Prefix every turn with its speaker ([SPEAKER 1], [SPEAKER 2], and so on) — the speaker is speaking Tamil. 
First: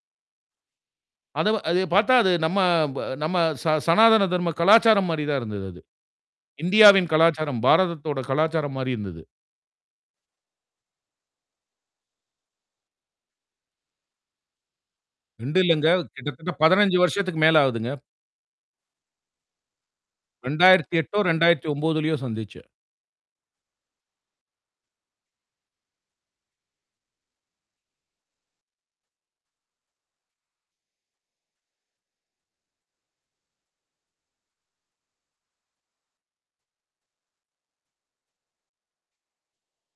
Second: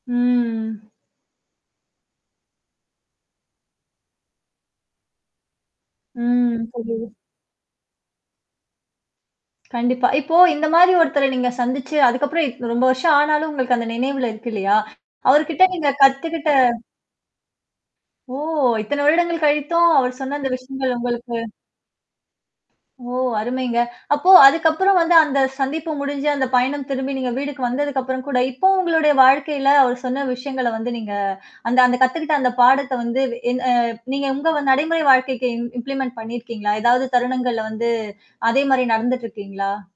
[SPEAKER 1] ம்.
[SPEAKER 2] அத அத பார்த்தா அது நம்ம ப நம்ம ச சனாதன தர்ம கலாச்சாரம் மாரி தான் இருந்தது.
[SPEAKER 1] ம்.
[SPEAKER 2] இந்தியாவின்
[SPEAKER 1] புரியிது.
[SPEAKER 2] கலாச்சாரம், பாரதத்தோட கலாச்சாரம் மாரி இருந்தது.
[SPEAKER 1] கண்டிப்பா. இப்போ இந்த மாரி ஒருத்தர நீங்க சந்திச்சு, அதுக்கு அப்புறம் இப் ரொம்ப வருஷம் ஆனாலும் உங்களுக்கு அந்த நினைவுல இருக்கு இல்லையா.
[SPEAKER 2] 2
[SPEAKER 1] அவர்கிட்ட நீங்க
[SPEAKER 2] இல்லங்க.
[SPEAKER 1] கத்துக்கிட்ட
[SPEAKER 2] கிட்டத்தட்ட 15 வருஷத்துக்கு மேல ஆகுதுங்க.
[SPEAKER 1] ஓ! இத்தனை வருடங்கள் கழித்தும் அவர் சொன்ன அந்த விஷயங்கள்
[SPEAKER 2] இரண்டாயிரத்து எட்டோ,
[SPEAKER 1] உங்களுக்கு
[SPEAKER 2] இரண்டாயிரத்து ஒன்பதுலேயோ சந்திச்சேன்.
[SPEAKER 1] ஓ! அருமைங்க. அப்போ அதுக்கு அப்புறம் வந்து அந்த சந்திப்பு முடிஞ்சு அந்த பயணம் திரும்பி நீங்க வீடுக்கு வந்ததுக்கு அப்புறம் கூட, இப்பவும் உங்களுடைய வாழ்க்கையில அவர் சொன்ன விஷயங்கள வந்து நீங்க அந்த அந்த கத்துக்கிட்ட அந்த பாடத்த வந்து என் நீங்க உங்க நடைமுறை வாழ்க்கைக்கு இம்ப்ளிமெண்ட் பண்ணிருக்கீங்களா? ஏதாவது தருணங்கள்ல வந்து அதே மாதிரி நடந்துட்டுருக்கீங்களா?